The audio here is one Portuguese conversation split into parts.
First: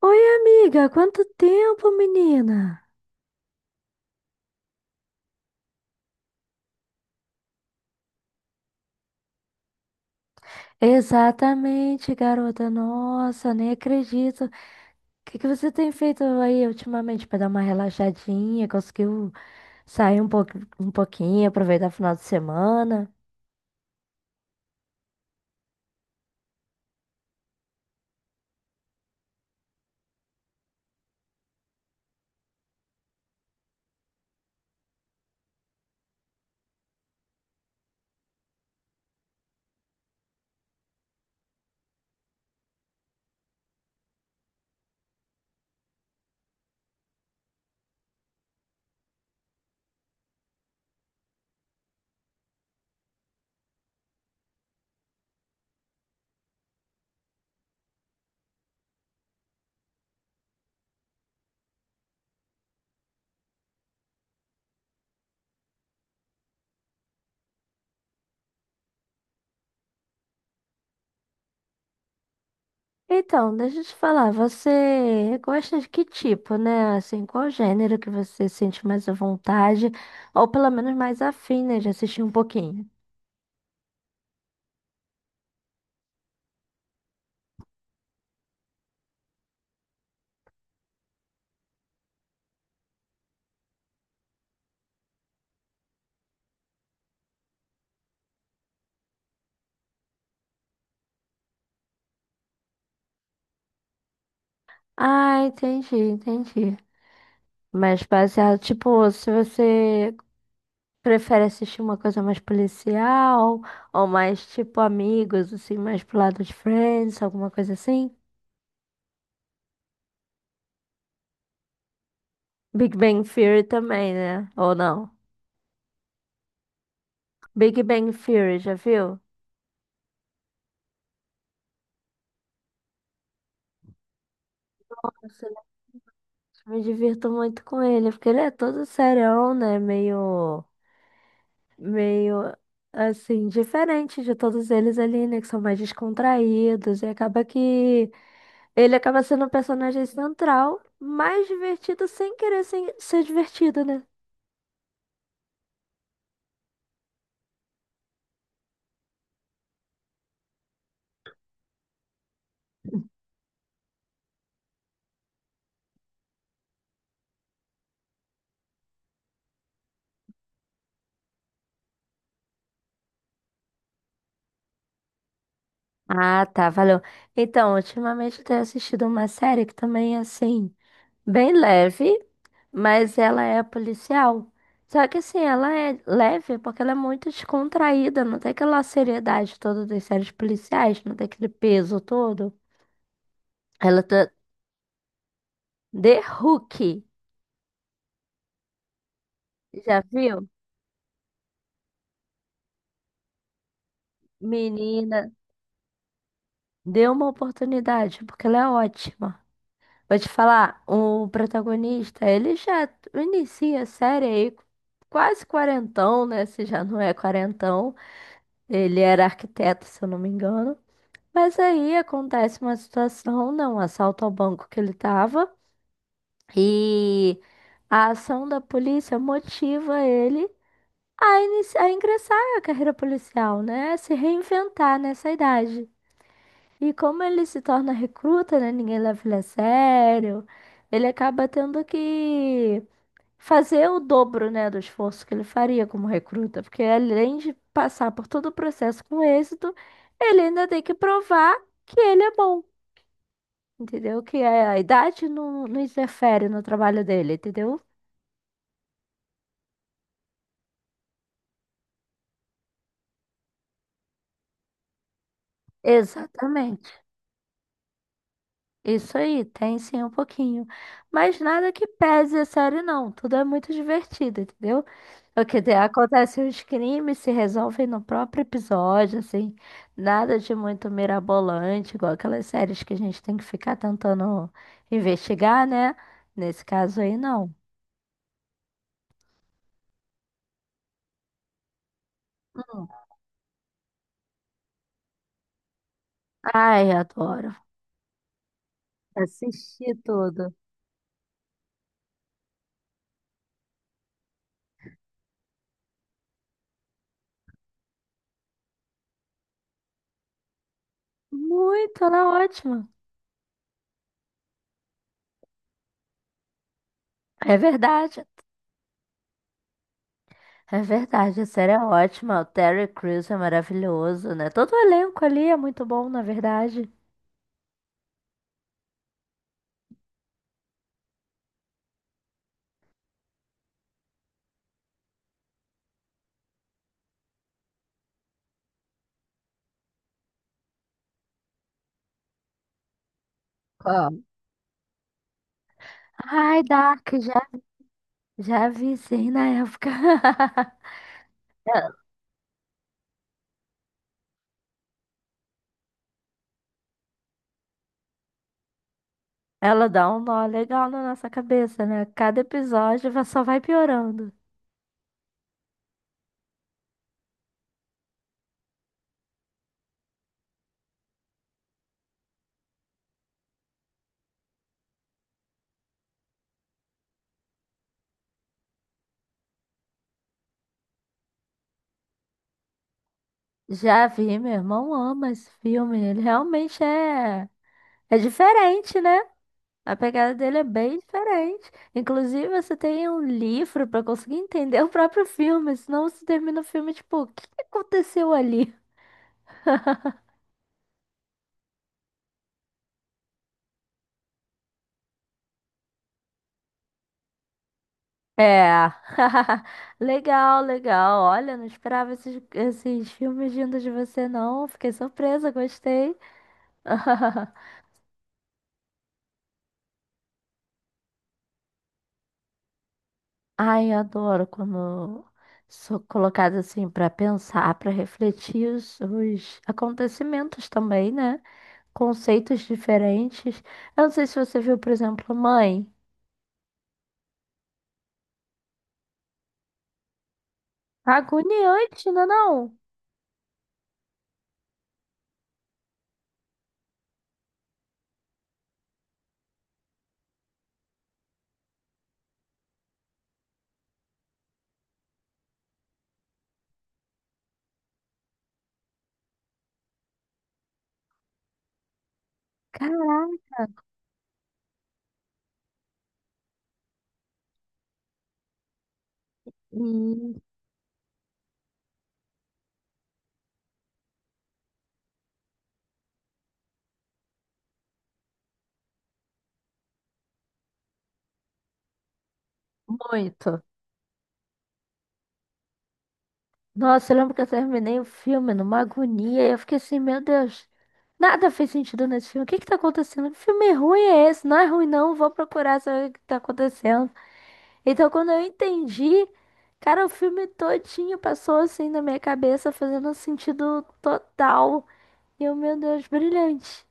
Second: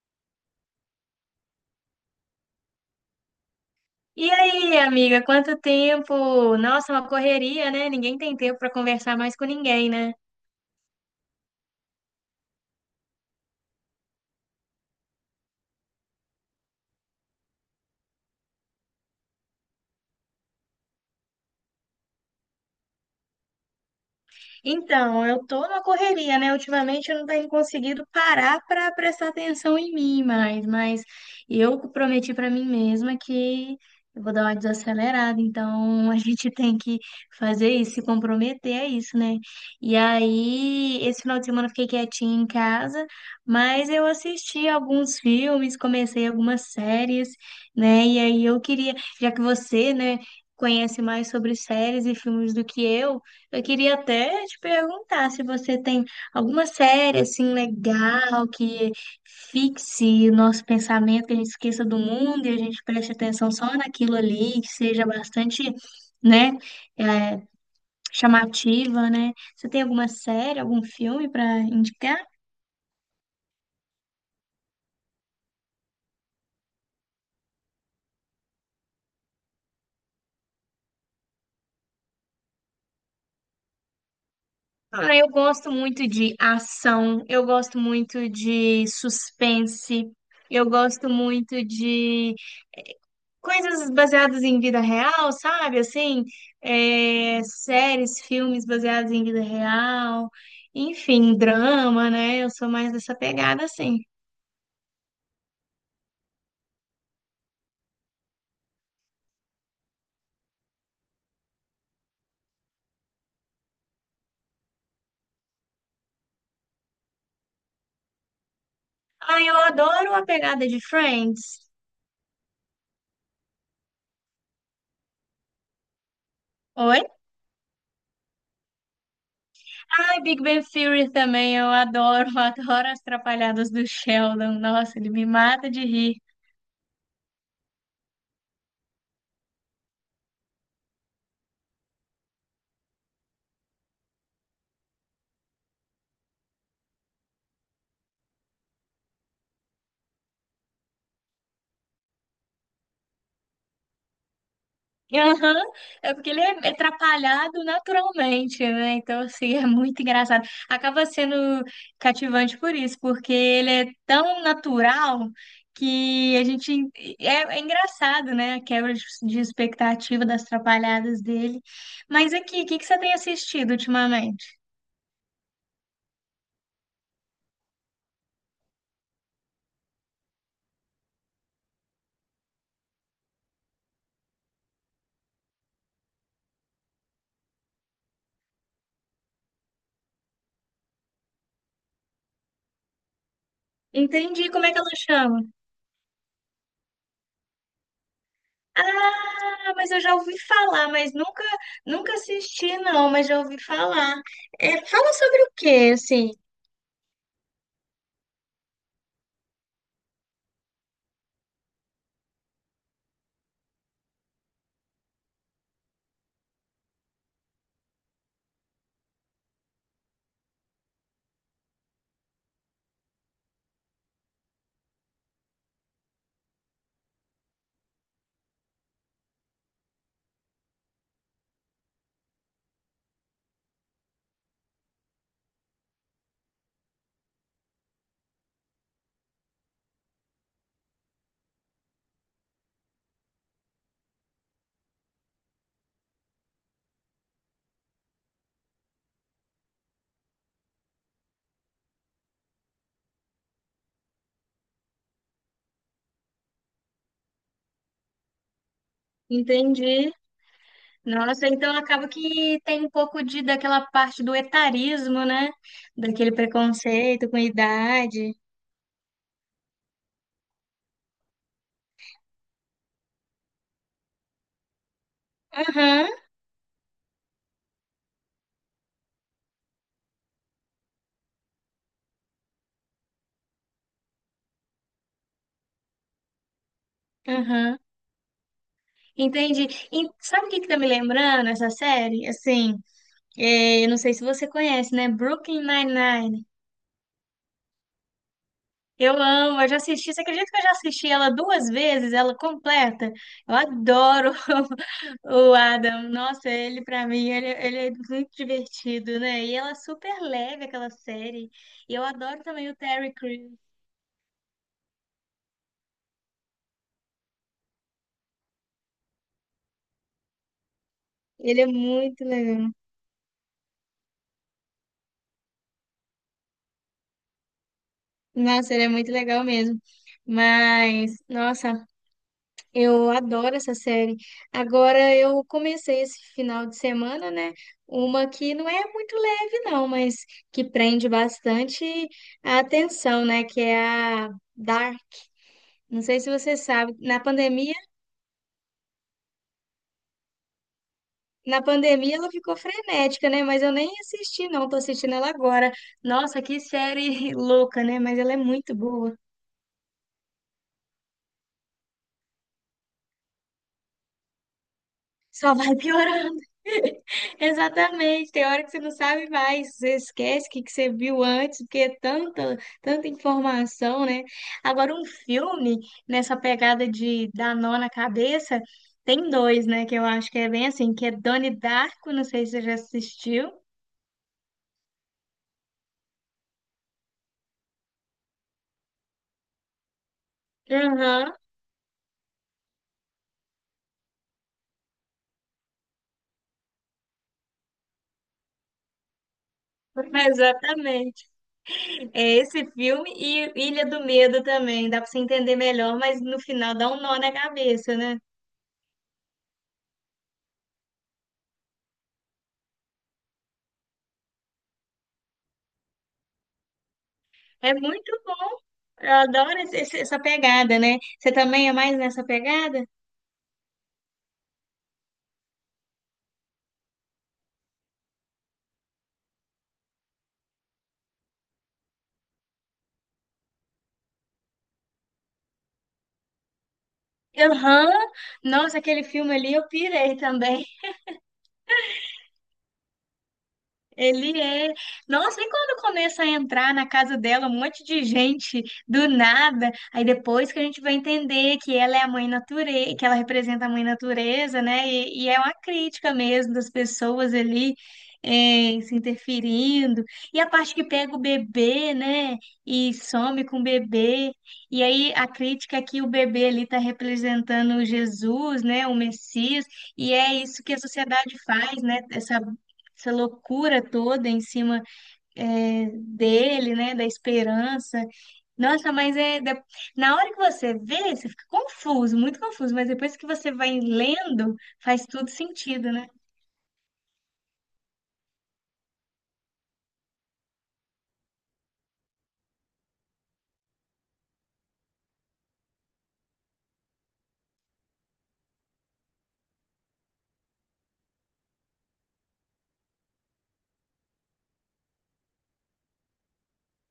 Oi, amiga, quanto tempo, menina? E aí, amiga, quanto tempo? Nossa, uma correria, né? Ninguém tem tempo para conversar mais com ninguém, né? Exatamente, garota. Nossa, nem acredito. O que que você tem feito aí ultimamente para dar uma relaxadinha? Conseguiu sair um pouco, um pouquinho, aproveitar o final de semana? Então, eu tô na correria, né? Ultimamente eu não tenho conseguido parar para prestar atenção em mim mais, mas eu prometi para mim mesma que eu vou dar uma desacelerada, então a gente tem que fazer isso, se comprometer a isso, né? E aí, esse final de semana eu fiquei quietinha em casa, mas eu assisti alguns filmes, comecei algumas séries, né? E aí eu queria, já que você, né, conhece mais sobre séries e filmes do que eu queria até te perguntar se você tem alguma série assim legal que fixe o nosso pensamento, que a gente esqueça do mundo e a gente preste atenção só naquilo ali, que seja bastante, né, eh, chamativa, né? Você tem alguma série, algum filme para indicar? Então, deixa eu te falar, você gosta de que tipo, né? Assim, qual gênero que você sente mais à vontade, ou pelo menos mais afim, né, de assistir um pouquinho? Ah, eu gosto muito de ação, eu gosto muito de suspense, eu gosto muito de coisas baseadas em vida real, sabe? Assim, é, séries, filmes baseados em vida real, enfim, drama, né? Eu sou mais dessa pegada, assim. Ah, entendi, entendi. Mas baseado, tipo, se você prefere assistir uma coisa mais policial ou mais tipo amigos, assim, mais pro lado de Friends, alguma coisa assim? Ah, eu adoro a pegada de Friends. Big Bang Theory também, né? Ou não? Oi? Big Bang Theory, já viu? Ai, Big Bang Theory também, eu adoro, adoro as trapalhadas do Sheldon. Nossa, ele me Nossa, mata de rir. eu me divirto muito com ele, porque ele é todo serião, né? Meio assim, diferente de todos eles ali, né? Que são mais descontraídos e acaba que ele acaba sendo o personagem central, mais divertido sem querer sem ser divertido, né? Aham. É porque ele é atrapalhado naturalmente, né? Então, assim, é muito engraçado. Acaba sendo cativante por isso, porque ele é tão natural que a gente. É, é engraçado, né? A quebra de expectativa das atrapalhadas dele. Mas aqui, o que que você tem assistido ultimamente? Ah, tá, valeu. Então, ultimamente eu tenho assistido uma série que também é assim, bem leve, mas ela é policial. Só que assim, ela é leve porque ela é muito descontraída, não tem aquela seriedade toda das séries policiais, não tem aquele peso todo. Ela tá Entendi, como é que ela chama? The Hook, Ah, mas eu já já ouvi viu? falar, mas nunca assisti, não, mas já ouvi falar. É, fala Menina, sobre o quê, assim? dê uma oportunidade, porque ela é ótima. Vou te falar, o protagonista, ele já inicia a série aí quase quarentão, né? Se já não é quarentão. Ele era arquiteto, se eu não me engano. Mas aí acontece uma situação, não, um assalto ao banco que ele tava. E a ação da polícia motiva ele a, ingressar na carreira policial, né? A se reinventar nessa idade. E como ele se torna recruta, né? Ninguém leva ele a sério. Ele acaba tendo que fazer o dobro, né, do esforço que ele faria como recruta, porque além de passar por todo o processo com êxito, ele ainda tem que provar que ele é bom, entendeu? Que a idade não, não interfere no trabalho dele, entendeu? Entendi. Nossa, então acaba que tem um pouco de daquela parte do etarismo, né? Daquele Exatamente. preconceito com idade. Isso aí, tem sim um pouquinho. Mas nada que pese a série, não. Tudo é muito divertido, entendeu? O Aham, acontece os crimes se resolvem no próprio episódio, assim. Nada de muito mirabolante, igual aquelas séries que a gente tem que ficar tentando investigar, né? Nesse caso aí, não. aham. Entendi. E sabe o que que tá me lembrando essa série? Assim, Hum. Eu não sei se você conhece, né? Brooklyn Nine-Nine. Ai, adoro. Eu amo, eu já Assisti assisti. Você acredita tudo. que eu já assisti ela duas vezes, ela completa? Eu adoro o Adam. Nossa, ele pra mim, ele é muito divertido, né? E ela é super leve, aquela série. E eu Muito, ela é adoro também o ótima. Terry Crews. É verdade. É verdade, a Ele é série é muito ótima. O legal. Terry Crews é maravilhoso, né? Todo o elenco ali é muito bom, na verdade. Nossa, ele é muito legal mesmo. Mas, nossa, eu adoro essa série. Agora eu comecei esse final de semana, né? Uma que não é muito leve, não, mas que prende bastante a atenção, né? Que é Qual? a Dark. Não sei se você Ai, sabe, Dark, já, já vi sim na época. na Ela pandemia ela ficou frenética, né? Mas eu nem assisti, não, tô assistindo ela agora. Nossa, que série louca, né? Mas ela é muito boa. ela dá um nó legal na nossa cabeça, né? Cada episódio só vai piorando. Só vai piorando. Exatamente. Tem hora que você não sabe mais, você esquece o que que você viu antes, porque é tanta informação, né? Agora, um filme nessa pegada de dar nó na cabeça, tem dois, né? Que eu acho que é bem assim, que é Donnie Darko, não sei se você já assistiu. Já vi, meu irmão ama esse filme. Ele realmente é, é diferente, né? A pegada dele é bem Aham, diferente. Inclusive, você tem um livro pra conseguir entender o próprio filme, senão você termina o filme tipo, o que que aconteceu ali? exatamente. É esse filme e Ilha do Medo também, dá pra você entender melhor, mas no final dá um nó na cabeça, né? É. Legal, legal. Olha, não esperava esses filmes vindo de você, não. Fiquei surpresa, gostei. É muito bom. Eu adoro essa pegada, né? Você também é mais nessa pegada? Ai, eu adoro quando sou colocada assim pra pensar, pra refletir os acontecimentos também, né? Conceitos diferentes. Eu não sei se você viu, por exemplo, Mãe. Aham. Nossa, aquele filme ali eu pirei também. Agoniante, não é não? Ele é. Nossa, e quando começa a entrar na casa dela um monte de gente do nada, aí depois que a gente vai entender que ela é a mãe natureza, que ela representa a mãe natureza, né? E é uma crítica mesmo das pessoas ali se interferindo. E a parte que pega o bebê, né? E some Caraca. com o bebê. E aí a crítica é que o bebê ali está representando Jesus, né? O Messias. E é Hum. isso que a sociedade faz, né? Essa loucura toda em cima é, dele, né, da esperança. Nossa, mas é da- na hora que você vê, você fica confuso, muito confuso, mas depois que você Muito. vai lendo, faz tudo sentido, né? Nossa, eu lembro que eu terminei o filme numa agonia. Eu fiquei assim, meu Deus, nada fez sentido nesse filme. O que que tá acontecendo? Que filme ruim é esse? Não é ruim, não. Vou procurar saber o que tá acontecendo. Então, quando eu entendi, cara, o filme todinho passou assim na minha cabeça, fazendo um sentido total. E eu, meu Deus, brilhante.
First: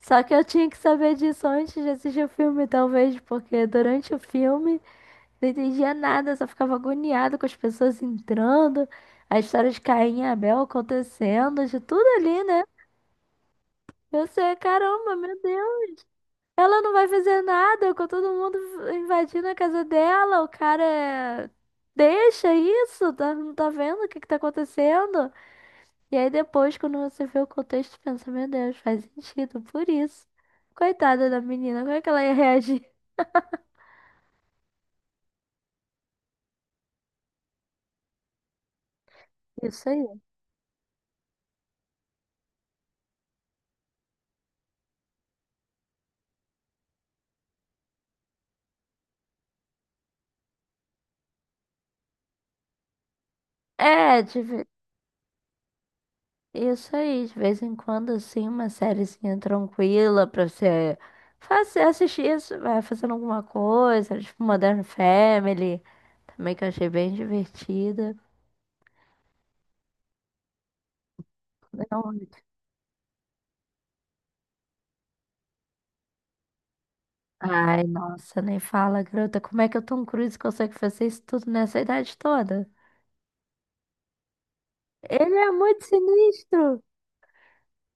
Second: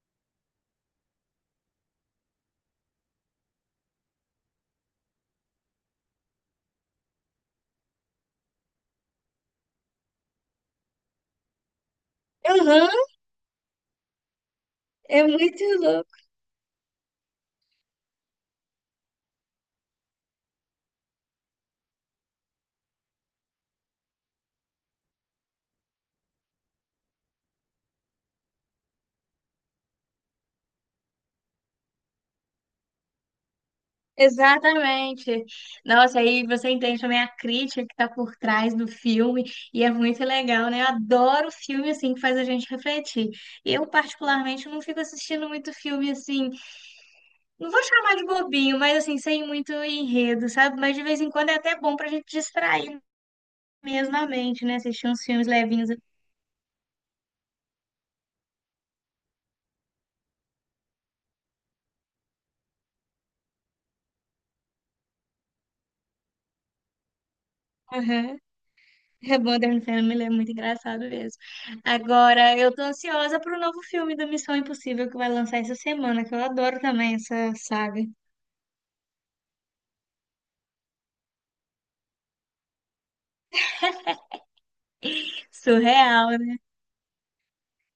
Só que eu tinha que saber disso antes de assistir o filme, talvez, porque durante o filme não entendia nada, só ficava agoniado com as pessoas entrando, a história de Caim e Abel acontecendo, de tudo ali, né? Uhum, Eu sei, caramba, é meu muito Deus, louco. ela não vai fazer nada com todo mundo invadindo a casa dela, o cara é, deixa isso, tá, não tá vendo o que que tá acontecendo? E aí depois, quando você vê o contexto, pensa, meu Deus, faz sentido, por isso. Coitada da menina, como é que ela ia reagir? Exatamente. Nossa, aí você entende também a crítica que tá por trás do filme, e Isso é muito aí. legal, né? Eu adoro filme assim que faz a gente refletir. Eu, particularmente, não fico assistindo muito filme assim. Não vou chamar de bobinho, mas assim, sem muito enredo, sabe? Mas de vez em quando é até bom pra gente distrair mesmo É, a de mente, ve- né? Assistir uns filmes levinhos. isso aí, de vez em quando, assim, uma sériezinha tranquila pra você fazer, assistir isso, vai fazendo alguma coisa, tipo Modern Family, também que eu achei bem divertida. Aham. É bom, Modern Family é muito engraçado mesmo. Não, Agora, eu tô ansiosa pro novo filme do Missão Impossível que vai lançar essa semana, que eu adoro também essa ai, saga. nossa, nem fala, garota, como é que o Tom Cruise consegue fazer isso tudo nessa idade toda? Ele é muito Surreal, né? sinistro!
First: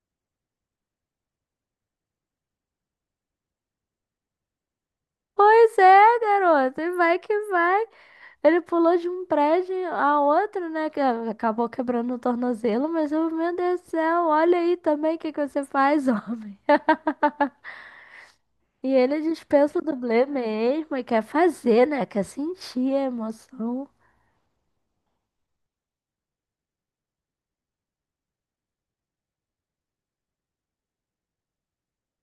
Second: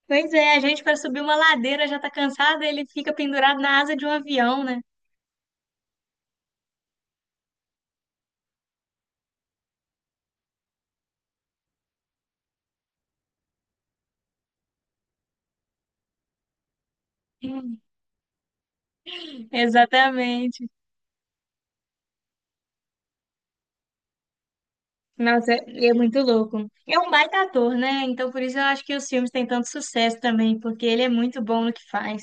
Pois é, a gente para subir uma ladeira já tá cansada, ele fica pendurado na asa de um avião, né? Pois é, garota, e vai que vai. Ele pulou de um prédio a outro, né? Que acabou quebrando o tornozelo, mas eu, meu Deus do céu, olha aí também o que que você faz, homem. Hum. E ele dispensa o dublê Exatamente. mesmo e quer fazer, né? Quer sentir a emoção. Nossa, é muito louco. É um baita ator, né? Então por isso eu acho que os filmes têm tanto sucesso também, porque ele é muito bom no que faz.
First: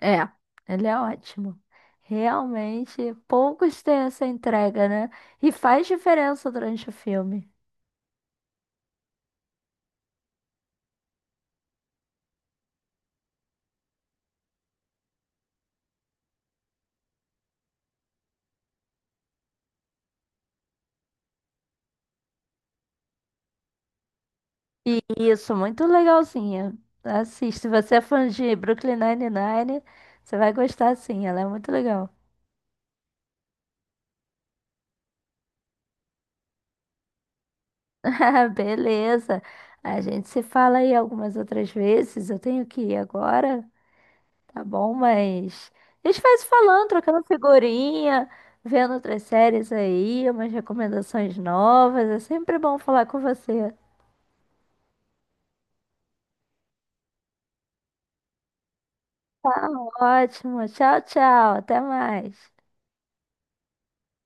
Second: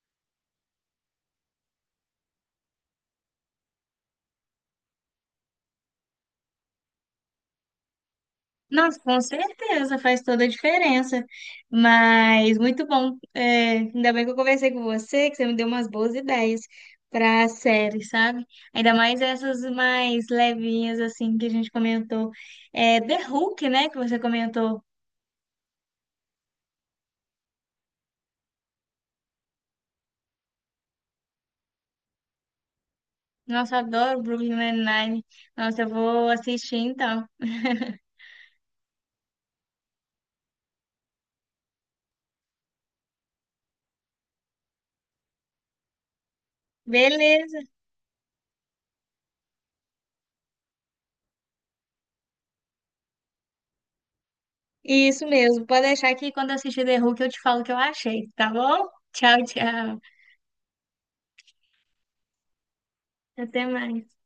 É, ele é ótimo. Realmente, poucos têm essa entrega, né? E faz diferença durante o filme. Nossa, com certeza, faz toda a diferença. Mas muito bom. É, ainda bem que eu conversei com você, que você me deu umas boas ideias para série, sabe? Ainda mais essas mais levinhas, assim, que a gente comentou. É, The Hulk, né? Que você comentou. Isso, muito legalzinha. Assiste, se você é fã de Brooklyn Nine-Nine, você vai gostar sim, ela é muito legal. Nossa, eu adoro Brooklyn Nine-Nine. Nossa, eu vou assistir então. Beleza, a gente se fala aí algumas outras vezes, eu tenho que ir agora, tá bom? Mas a gente vai se falando, trocando Beleza. figurinha, vendo outras séries aí, umas recomendações novas, é sempre bom falar com você. Isso mesmo. Pode deixar que quando eu assistir The Hulk eu te falo o que eu achei, tá bom? Tchau, Tá tchau. ótimo, tchau, tchau, até mais. Até mais.